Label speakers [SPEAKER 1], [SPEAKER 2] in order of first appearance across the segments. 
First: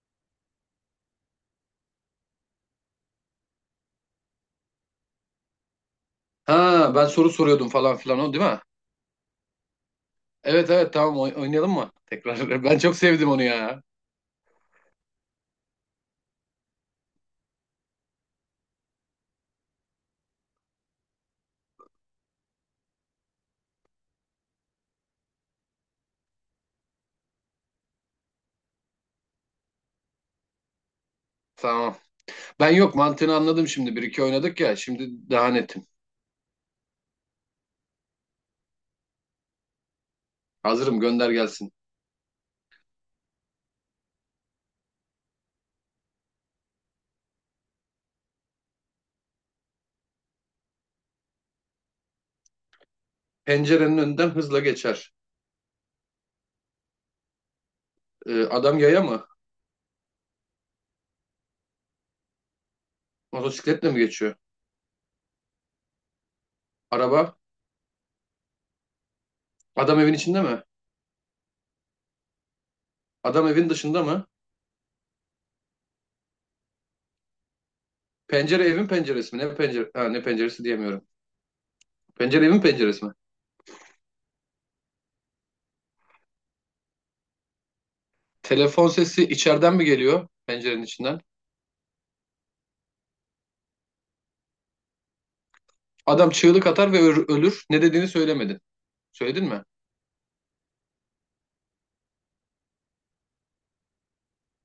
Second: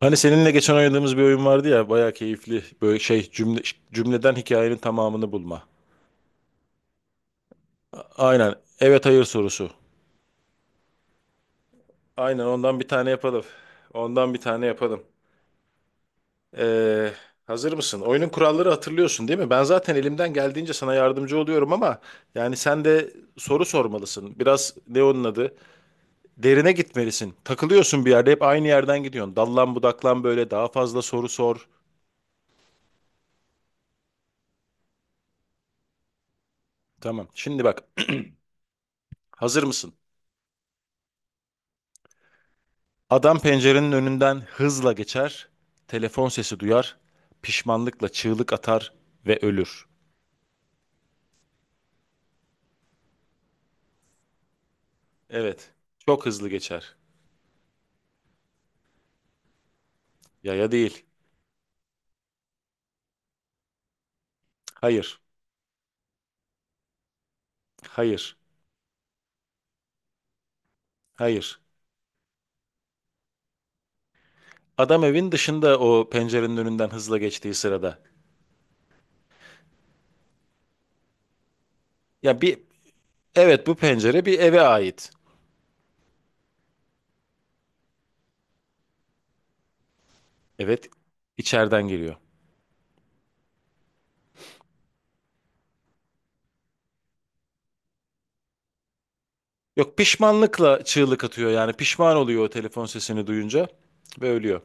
[SPEAKER 1] Hani seninle geçen oynadığımız bir oyun vardı ya, bayağı keyifli böyle şey cümleden hikayenin tamamını bulma.
[SPEAKER 2] Ha, ben soru soruyordum falan
[SPEAKER 1] A-
[SPEAKER 2] filan, o değil
[SPEAKER 1] Aynen
[SPEAKER 2] mi?
[SPEAKER 1] evet hayır sorusu.
[SPEAKER 2] Evet, evet, tamam, oynayalım mı?
[SPEAKER 1] Aynen,
[SPEAKER 2] Tekrar. Ben
[SPEAKER 1] ondan bir
[SPEAKER 2] çok
[SPEAKER 1] tane
[SPEAKER 2] sevdim onu
[SPEAKER 1] yapalım.
[SPEAKER 2] ya.
[SPEAKER 1] Ondan bir tane yapalım. Ee, Hazır mısın? Oyunun kuralları hatırlıyorsun değil mi? Ben zaten elimden geldiğince sana yardımcı oluyorum ama yani sen de soru sormalısın. Biraz ne onun adı? Derine gitmelisin. Takılıyorsun, bir yerde hep aynı yerden gidiyorsun. Dallan budaklan, böyle daha fazla soru sor.
[SPEAKER 2] Tamam. Ben yok, mantığını anladım şimdi. Bir iki oynadık ya, şimdi daha netim.
[SPEAKER 1] Tamam. Şimdi bak, hazır mısın?
[SPEAKER 2] Hazırım, gönder gelsin.
[SPEAKER 1] Adam pencerenin önünden hızla geçer, telefon sesi duyar, pişmanlıkla çığlık atar ve ölür.
[SPEAKER 2] Pencerenin önünden hızla geçer.
[SPEAKER 1] Evet, çok hızlı geçer.
[SPEAKER 2] Adam yaya mı?
[SPEAKER 1] Yaya değil.
[SPEAKER 2] Motosikletle mi geçiyor?
[SPEAKER 1] Hayır,
[SPEAKER 2] Araba?
[SPEAKER 1] hayır,
[SPEAKER 2] Adam evin içinde mi?
[SPEAKER 1] hayır.
[SPEAKER 2] Adam evin dışında mı?
[SPEAKER 1] Adam evin dışında o pencerenin önünden hızla geçtiği sırada.
[SPEAKER 2] Pencere evin penceresi mi? Ne pencere? Ha, ne penceresi diyemiyorum.
[SPEAKER 1] Ya
[SPEAKER 2] Pencere
[SPEAKER 1] bir,
[SPEAKER 2] evin penceresi mi?
[SPEAKER 1] evet, bu pencere bir eve ait.
[SPEAKER 2] Telefon sesi içeriden mi geliyor, pencerenin
[SPEAKER 1] Evet,
[SPEAKER 2] içinden?
[SPEAKER 1] içeriden geliyor.
[SPEAKER 2] Adam çığlık atar ve ölür. Ne dediğini söylemedin. Söyledin mi?
[SPEAKER 1] Yok, pişmanlıkla çığlık atıyor, yani pişman oluyor o telefon sesini duyunca ve ölüyor.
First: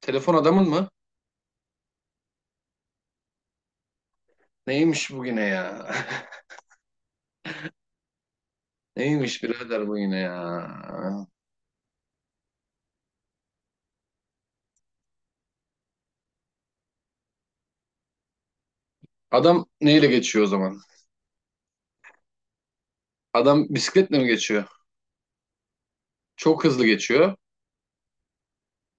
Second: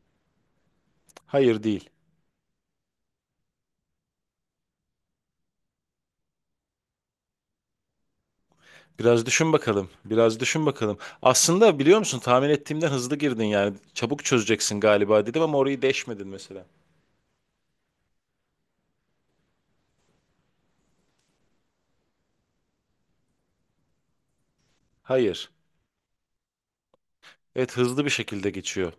[SPEAKER 2] Telefon adamın mı?
[SPEAKER 1] Hayır değil.
[SPEAKER 2] Neymiş bugüne ya?
[SPEAKER 1] Biraz
[SPEAKER 2] Neymiş
[SPEAKER 1] düşün bakalım.
[SPEAKER 2] birader bu yine ya?
[SPEAKER 1] Biraz düşün bakalım. Aslında biliyor musun, tahmin ettiğimden hızlı girdin yani. Çabuk çözeceksin galiba dedim ama orayı deşmedin mesela.
[SPEAKER 2] Adam neyle geçiyor o zaman? Adam bisikletle mi geçiyor?
[SPEAKER 1] Hayır.
[SPEAKER 2] Çok hızlı geçiyor.
[SPEAKER 1] Evet, hızlı bir şekilde geçiyor.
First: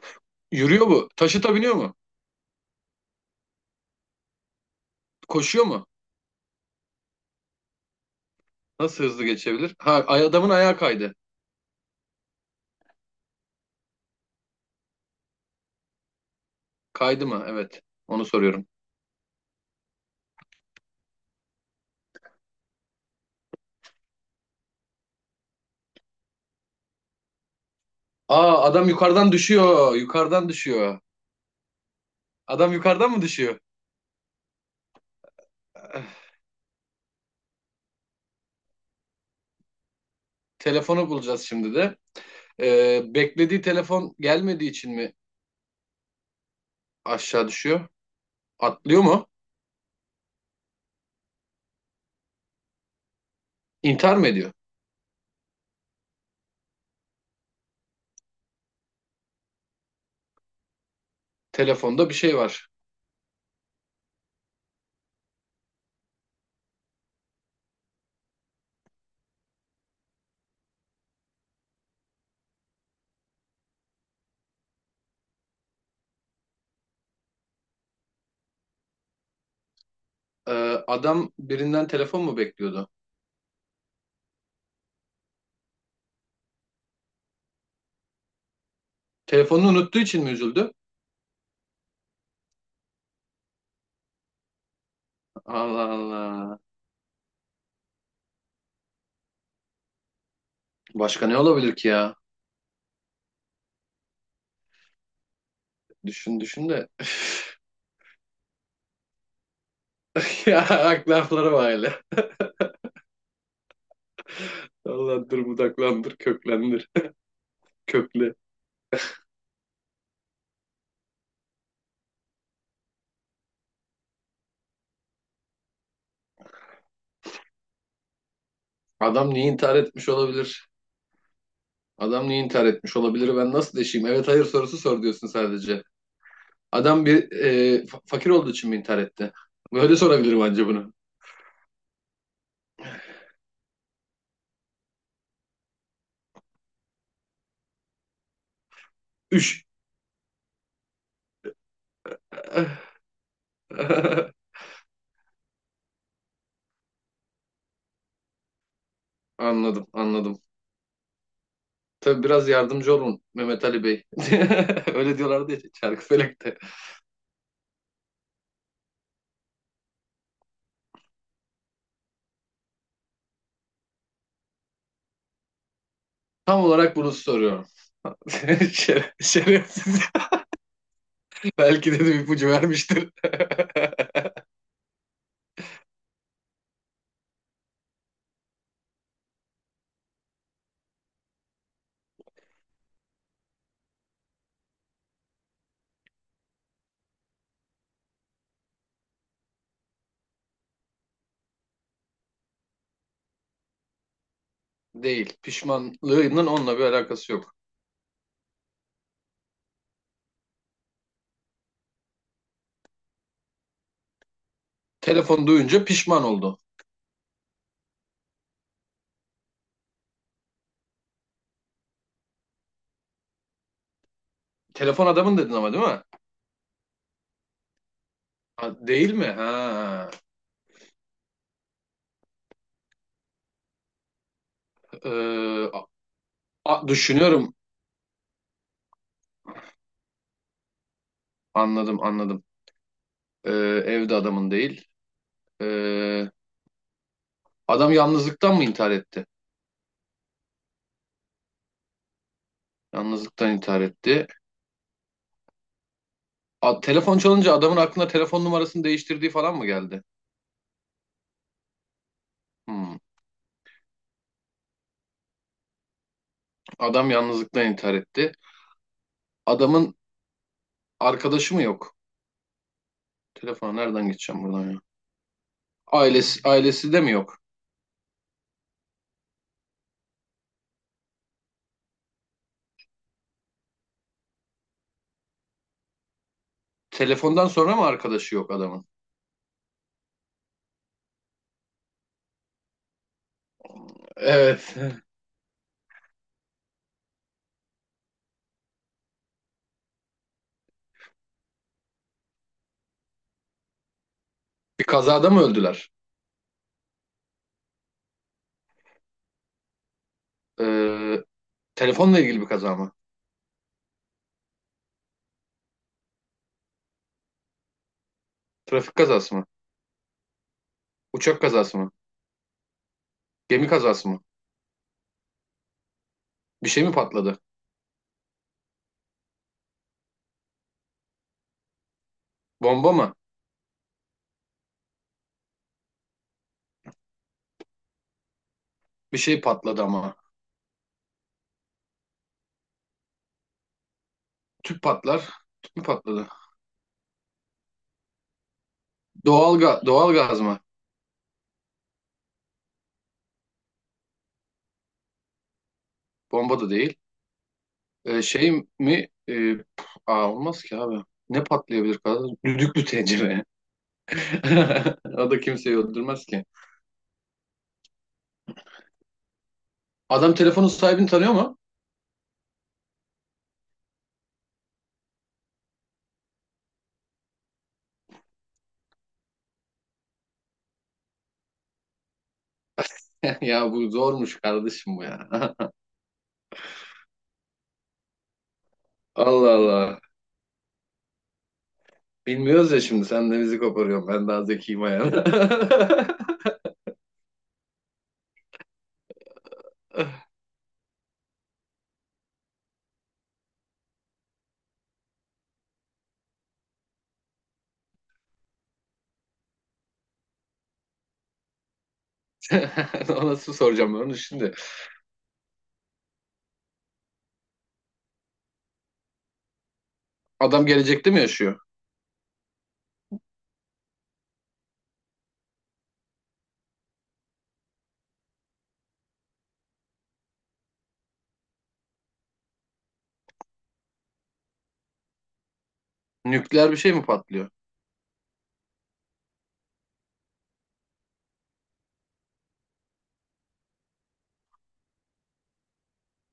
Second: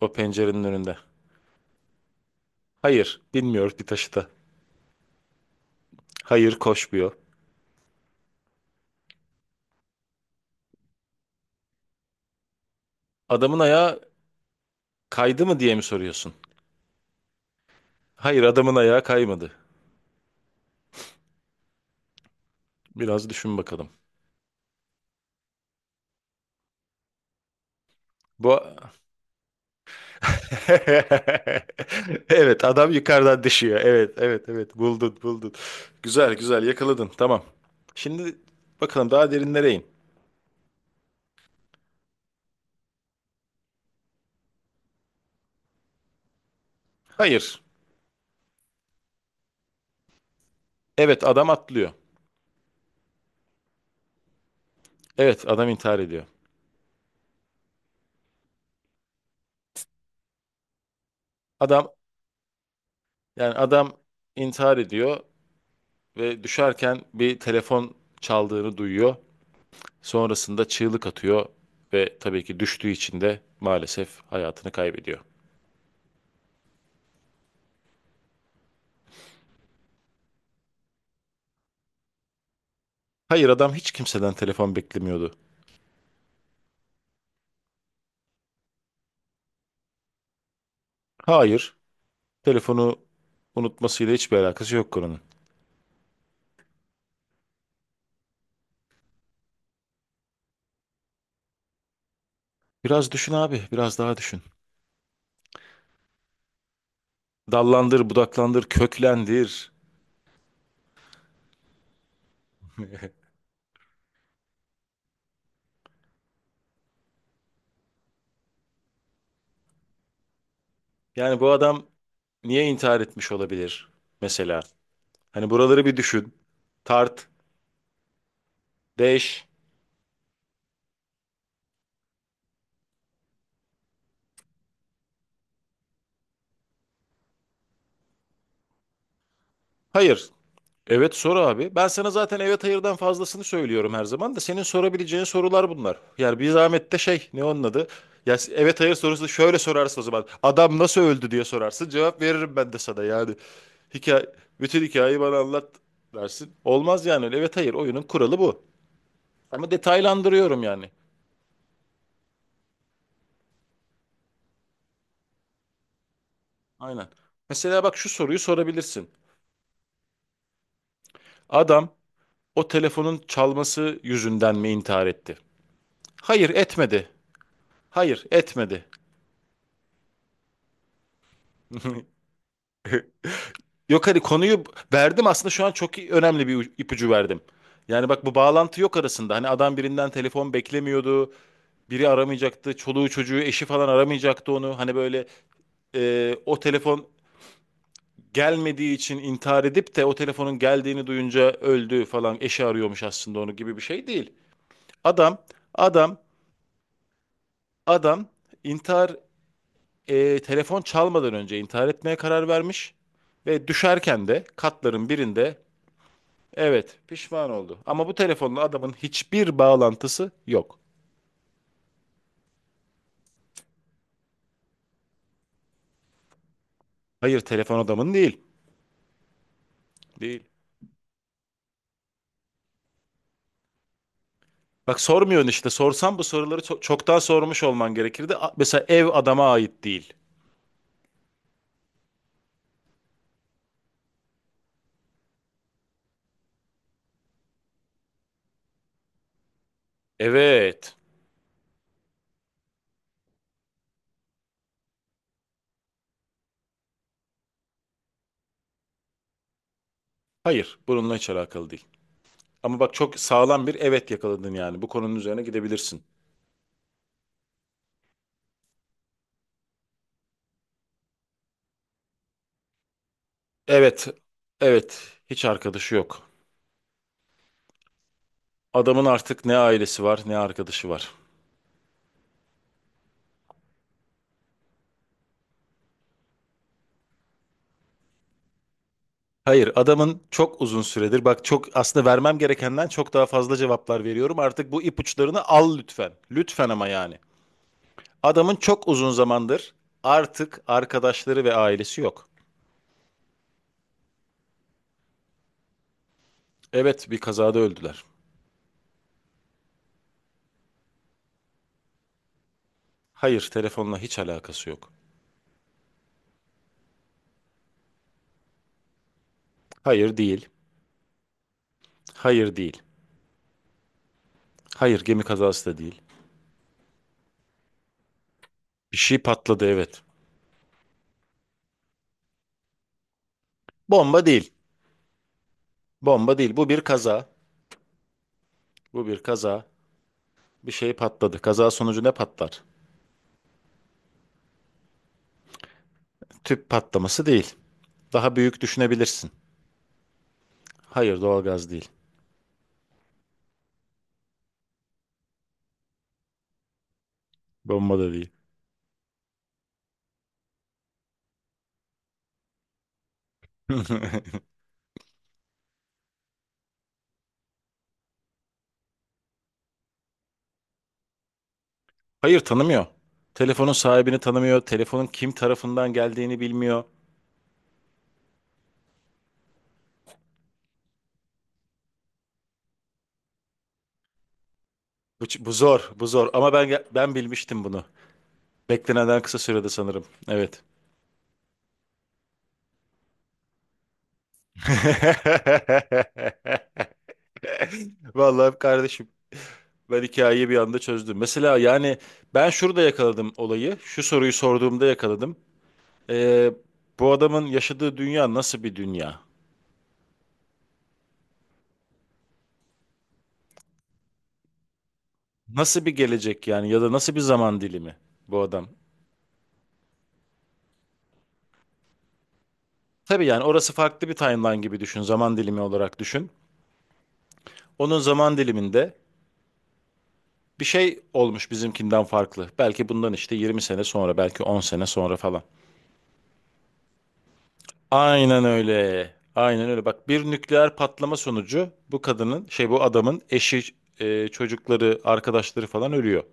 [SPEAKER 1] O pencerenin
[SPEAKER 2] Yürüyor
[SPEAKER 1] önünde.
[SPEAKER 2] mu? Taşıta biniyor mu?
[SPEAKER 1] Hayır. Binmiyor bir taşıta.
[SPEAKER 2] Koşuyor mu?
[SPEAKER 1] Hayır, koşmuyor.
[SPEAKER 2] Nasıl hızlı geçebilir? Ha, adamın ayağı kaydı.
[SPEAKER 1] Adamın ayağı kaydı mı diye mi soruyorsun?
[SPEAKER 2] Kaydı mı? Evet. Onu
[SPEAKER 1] Hayır,
[SPEAKER 2] soruyorum.
[SPEAKER 1] adamın ayağı kaymadı. Biraz düşün bakalım. Bu
[SPEAKER 2] Aa, adam yukarıdan düşüyor. Yukarıdan düşüyor.
[SPEAKER 1] evet,
[SPEAKER 2] Adam
[SPEAKER 1] adam
[SPEAKER 2] yukarıdan mı
[SPEAKER 1] yukarıdan
[SPEAKER 2] düşüyor?
[SPEAKER 1] düşüyor. Evet, evet, evet, buldun buldun. Güzel güzel yakaladın, tamam. Şimdi bakalım, daha derinlere in.
[SPEAKER 2] Telefonu bulacağız şimdi de. Beklediği telefon gelmediği için mi aşağı
[SPEAKER 1] Hayır.
[SPEAKER 2] düşüyor? Atlıyor mu?
[SPEAKER 1] Evet, adam atlıyor.
[SPEAKER 2] İntihar mı ediyor?
[SPEAKER 1] Evet, adam intihar ediyor. Adam
[SPEAKER 2] Telefonda bir şey var.
[SPEAKER 1] adam intihar ediyor ve düşerken bir telefon çaldığını duyuyor. Sonrasında çığlık atıyor ve tabii ki düştüğü için de maalesef hayatını kaybediyor.
[SPEAKER 2] Ee, Adam birinden telefon mu bekliyordu?
[SPEAKER 1] Hayır, adam hiç kimseden telefon beklemiyordu.
[SPEAKER 2] Telefonunu unuttuğu için mi üzüldü?
[SPEAKER 1] Hayır. Telefonu unutmasıyla hiçbir alakası yok konunun.
[SPEAKER 2] Allah Allah. Başka ne olabilir ki ya?
[SPEAKER 1] Biraz düşün abi, biraz daha düşün.
[SPEAKER 2] Düşün düşün de.
[SPEAKER 1] Dallandır, budaklandır, köklendir.
[SPEAKER 2] Ya aklı lafları var hele. Dallandır, budaklandır, köklendir. Kökle.
[SPEAKER 1] Yani bu adam niye intihar etmiş olabilir mesela? Hani buraları bir düşün. Tart,
[SPEAKER 2] Adam
[SPEAKER 1] deş.
[SPEAKER 2] niye intihar etmiş olabilir? Adam niye intihar etmiş olabilir? Ben nasıl deşeyim? Evet hayır sorusu sor diyorsun sadece. Adam bir fakir olduğu için mi intihar etti? Böyle
[SPEAKER 1] Hayır.
[SPEAKER 2] sorabilirim anca bunu.
[SPEAKER 1] Evet, sor abi. Ben sana zaten evet hayırdan fazlasını söylüyorum her zaman, da senin sorabileceğin sorular bunlar. Yani bir zahmet de şey, ne onun adı? Ya evet hayır sorusu şöyle
[SPEAKER 2] Üş.
[SPEAKER 1] sorarsın o zaman. Adam nasıl öldü diye sorarsın. Cevap veririm ben de sana yani. Hikaye, bütün hikayeyi bana anlat dersin. Olmaz yani öyle. Evet hayır oyunun kuralı bu. Ama
[SPEAKER 2] Anladım, anladım.
[SPEAKER 1] detaylandırıyorum yani.
[SPEAKER 2] Tabii biraz yardımcı olun Mehmet Ali Bey. Öyle diyorlardı ya Çarkıfelek'te.
[SPEAKER 1] Aynen. Mesela bak, şu soruyu sorabilirsin. Adam o telefonun çalması yüzünden mi intihar etti? Hayır,
[SPEAKER 2] Tam olarak
[SPEAKER 1] etmedi.
[SPEAKER 2] bunu soruyorum.
[SPEAKER 1] Hayır, etmedi.
[SPEAKER 2] Şerefsiz. Belki de bir ipucu vermiştir.
[SPEAKER 1] Yok, hani konuyu verdim aslında şu an, çok iyi- önemli bir ipucu verdim. Yani bak, bu bağlantı yok arasında. Hani adam birinden telefon beklemiyordu. Biri aramayacaktı. Çoluğu çocuğu eşi falan aramayacaktı onu. Hani böyle o telefon gelmediği için intihar edip de o telefonun geldiğini duyunca öldü falan. Eşi arıyormuş aslında onu gibi bir şey değil.
[SPEAKER 2] Değil.
[SPEAKER 1] Adam adam
[SPEAKER 2] Pişmanlığının onunla bir alakası yok.
[SPEAKER 1] adam intihar telefon çalmadan önce intihar etmeye karar vermiş. Ve düşerken de katların
[SPEAKER 2] Telefon
[SPEAKER 1] birinde...
[SPEAKER 2] duyunca pişman oldu.
[SPEAKER 1] Evet, pişman oldu. Ama bu telefonla adamın hiçbir bağlantısı yok.
[SPEAKER 2] Telefon adamın dedin ama, değil mi?
[SPEAKER 1] Hayır, telefon adamın değil.
[SPEAKER 2] Ha, değil mi? Ha.
[SPEAKER 1] Değil. Bak, sormuyorsun
[SPEAKER 2] Ee,
[SPEAKER 1] işte.
[SPEAKER 2] a-
[SPEAKER 1] Sorsan bu soruları çoktan
[SPEAKER 2] düşünüyorum.
[SPEAKER 1] sormuş olman gerekirdi. Mesela ev adama ait değil.
[SPEAKER 2] Anladım, anladım. Ee, Evde adamın değil. Ee, Adam yalnızlıktan mı intihar etti?
[SPEAKER 1] Evet.
[SPEAKER 2] Yalnızlıktan intihar etti. A, telefon çalınca adamın aklına telefon numarasını değiştirdiği falan mı geldi?
[SPEAKER 1] Hayır, bununla hiç alakalı değil. Ama bak,
[SPEAKER 2] Hmm.
[SPEAKER 1] çok sağlam bir evet yakaladın yani. Bu konunun üzerine gidebilirsin.
[SPEAKER 2] Adam yalnızlıktan intihar etti. Adamın arkadaşı mı yok? Telefona nereden
[SPEAKER 1] Evet.
[SPEAKER 2] geçeceğim buradan ya?
[SPEAKER 1] Evet. Hiç arkadaşı yok.
[SPEAKER 2] Ailesi, ailesi de mi yok?
[SPEAKER 1] Adamın artık ne ailesi var, ne arkadaşı var.
[SPEAKER 2] Telefondan sonra mı arkadaşı yok adamın?
[SPEAKER 1] Hayır, adamın çok uzun süredir, bak çok aslında vermem gerekenden çok daha fazla cevaplar veriyorum. Artık
[SPEAKER 2] Evet.
[SPEAKER 1] bu ipuçlarını al lütfen. Lütfen ama yani. Adamın çok uzun zamandır artık arkadaşları ve ailesi yok.
[SPEAKER 2] Bir kazada mı öldüler?
[SPEAKER 1] Evet, bir kazada öldüler.
[SPEAKER 2] Ee, Telefonla ilgili bir kaza mı?
[SPEAKER 1] Hayır, telefonla hiç alakası yok.
[SPEAKER 2] Trafik kazası mı?
[SPEAKER 1] Hayır, değil.
[SPEAKER 2] Uçak kazası mı?
[SPEAKER 1] Hayır, değil.
[SPEAKER 2] Gemi kazası mı?
[SPEAKER 1] Hayır, gemi kazası da değil.
[SPEAKER 2] Bir şey mi patladı?
[SPEAKER 1] Bir şey patladı, evet.
[SPEAKER 2] Bomba mı?
[SPEAKER 1] Bomba değil. Bomba değil. Bu bir kaza. Bu
[SPEAKER 2] Bir
[SPEAKER 1] bir
[SPEAKER 2] şey
[SPEAKER 1] kaza.
[SPEAKER 2] patladı ama.
[SPEAKER 1] Bir şey patladı. Kaza sonucu ne patlar?
[SPEAKER 2] Tüp patlar. Tüp mü patladı?
[SPEAKER 1] Tüp patlaması değil. Daha büyük düşünebilirsin.
[SPEAKER 2] Doğal gaz mı?
[SPEAKER 1] Hayır, doğalgaz değil.
[SPEAKER 2] Bomba da değil.
[SPEAKER 1] Bomba da değil.
[SPEAKER 2] Şey mi? Aa, olmaz ki abi. Ne patlayabilir kardeşim? Düdüklü tencere. O da kimseyi öldürmez ki. Adam telefonun sahibini tanıyor mu?
[SPEAKER 1] Hayır, tanımıyor. Telefonun sahibini tanımıyor. Telefonun kim tarafından geldiğini bilmiyor.
[SPEAKER 2] Ya bu zormuş kardeşim bu
[SPEAKER 1] Bu,
[SPEAKER 2] ya.
[SPEAKER 1] bu zor, bu zor. Ama ben bilmiştim bunu. Beklenenden kısa
[SPEAKER 2] Allah
[SPEAKER 1] sürede
[SPEAKER 2] Allah.
[SPEAKER 1] sanırım. Evet.
[SPEAKER 2] Bilmiyoruz ya, şimdi sen de bizi koparıyorsun. Ben daha zekiyim ayağına.
[SPEAKER 1] Vallahi kardeşim, ben hikayeyi bir anda çözdüm. Mesela yani ben şurada yakaladım olayı. Şu soruyu sorduğumda yakaladım. Ee, Bu adamın yaşadığı dünya nasıl bir dünya?
[SPEAKER 2] Ona nasıl soracağım ben onu şimdi.
[SPEAKER 1] Nasıl bir gelecek, yani, ya da nasıl bir zaman dilimi bu adam?
[SPEAKER 2] Adam gelecekte mi yaşıyor?
[SPEAKER 1] Tabii, yani orası farklı bir timeline gibi düşün, zaman dilimi olarak düşün. Onun zaman diliminde bir şey olmuş bizimkinden farklı. Belki bundan işte 20 sene sonra, belki 10 sene sonra falan.
[SPEAKER 2] Nükleer bir şey mi patlıyor?
[SPEAKER 1] Aynen öyle. Aynen öyle. Bak, bir nükleer patlama sonucu bu kadının, şey bu adamın eşi, çocukları, arkadaşları falan ölüyor.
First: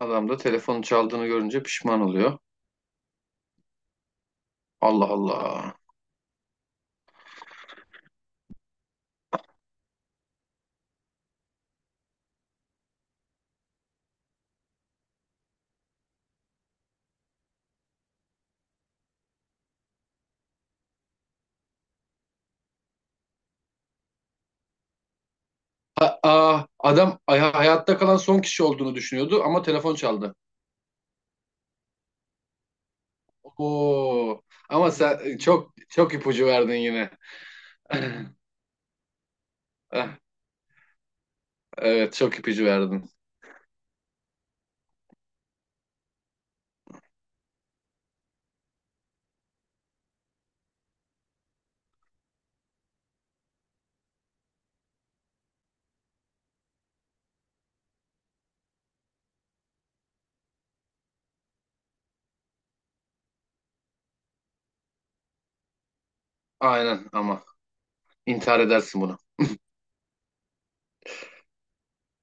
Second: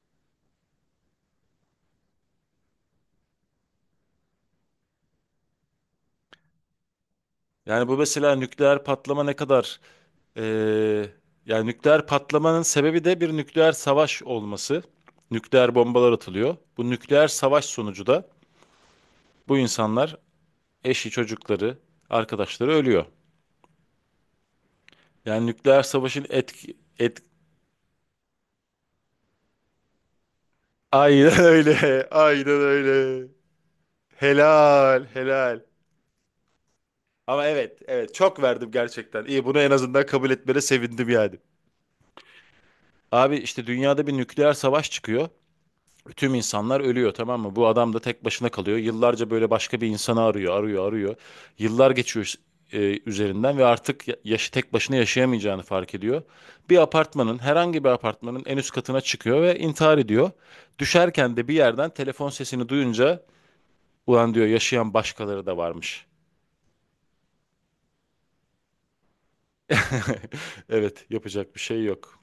[SPEAKER 2] Adam da telefonu çaldığını görünce pişman oluyor. Allah Allah.
[SPEAKER 1] Yani bu mesela nükleer patlama e, yani nükleer patlamanın sebebi de bir nükleer savaş olması. Nükleer bombalar atılıyor. Bu nükleer savaş sonucu da bu insanlar, eşi, çocukları, arkadaşları ölüyor. Yani nükleer
[SPEAKER 2] Ha,
[SPEAKER 1] savaşın
[SPEAKER 2] aa,
[SPEAKER 1] etki... Et...
[SPEAKER 2] adam hayatta kalan son kişi olduğunu düşünüyordu ama telefon çaldı.
[SPEAKER 1] Aynen öyle, aynen öyle.
[SPEAKER 2] Oo. Ama
[SPEAKER 1] Helal,
[SPEAKER 2] sen
[SPEAKER 1] helal.
[SPEAKER 2] çok çok ipucu verdin yine.
[SPEAKER 1] Ama evet, evet, çok verdim gerçekten. İyi, bunu en azından
[SPEAKER 2] Eh,
[SPEAKER 1] kabul etmene sevindim yani.
[SPEAKER 2] evet, çok ipucu verdin.
[SPEAKER 1] Abi işte dünyada bir nükleer savaş çıkıyor. Tüm insanlar ölüyor, tamam mı? Bu adam da tek başına kalıyor. Yıllarca böyle başka bir insanı arıyor, arıyor, arıyor. Yıllar geçiyor üzerinden, ve artık yaşı tek başına yaşayamayacağını fark ediyor. Bir apartmanın, herhangi bir apartmanın en üst katına çıkıyor ve intihar ediyor. Düşerken de bir yerden telefon sesini duyunca, ulan diyor, yaşayan başkaları da varmış.
[SPEAKER 2] Aynen ama intihar edersin bunu.
[SPEAKER 1] Evet, yapacak bir şey yok.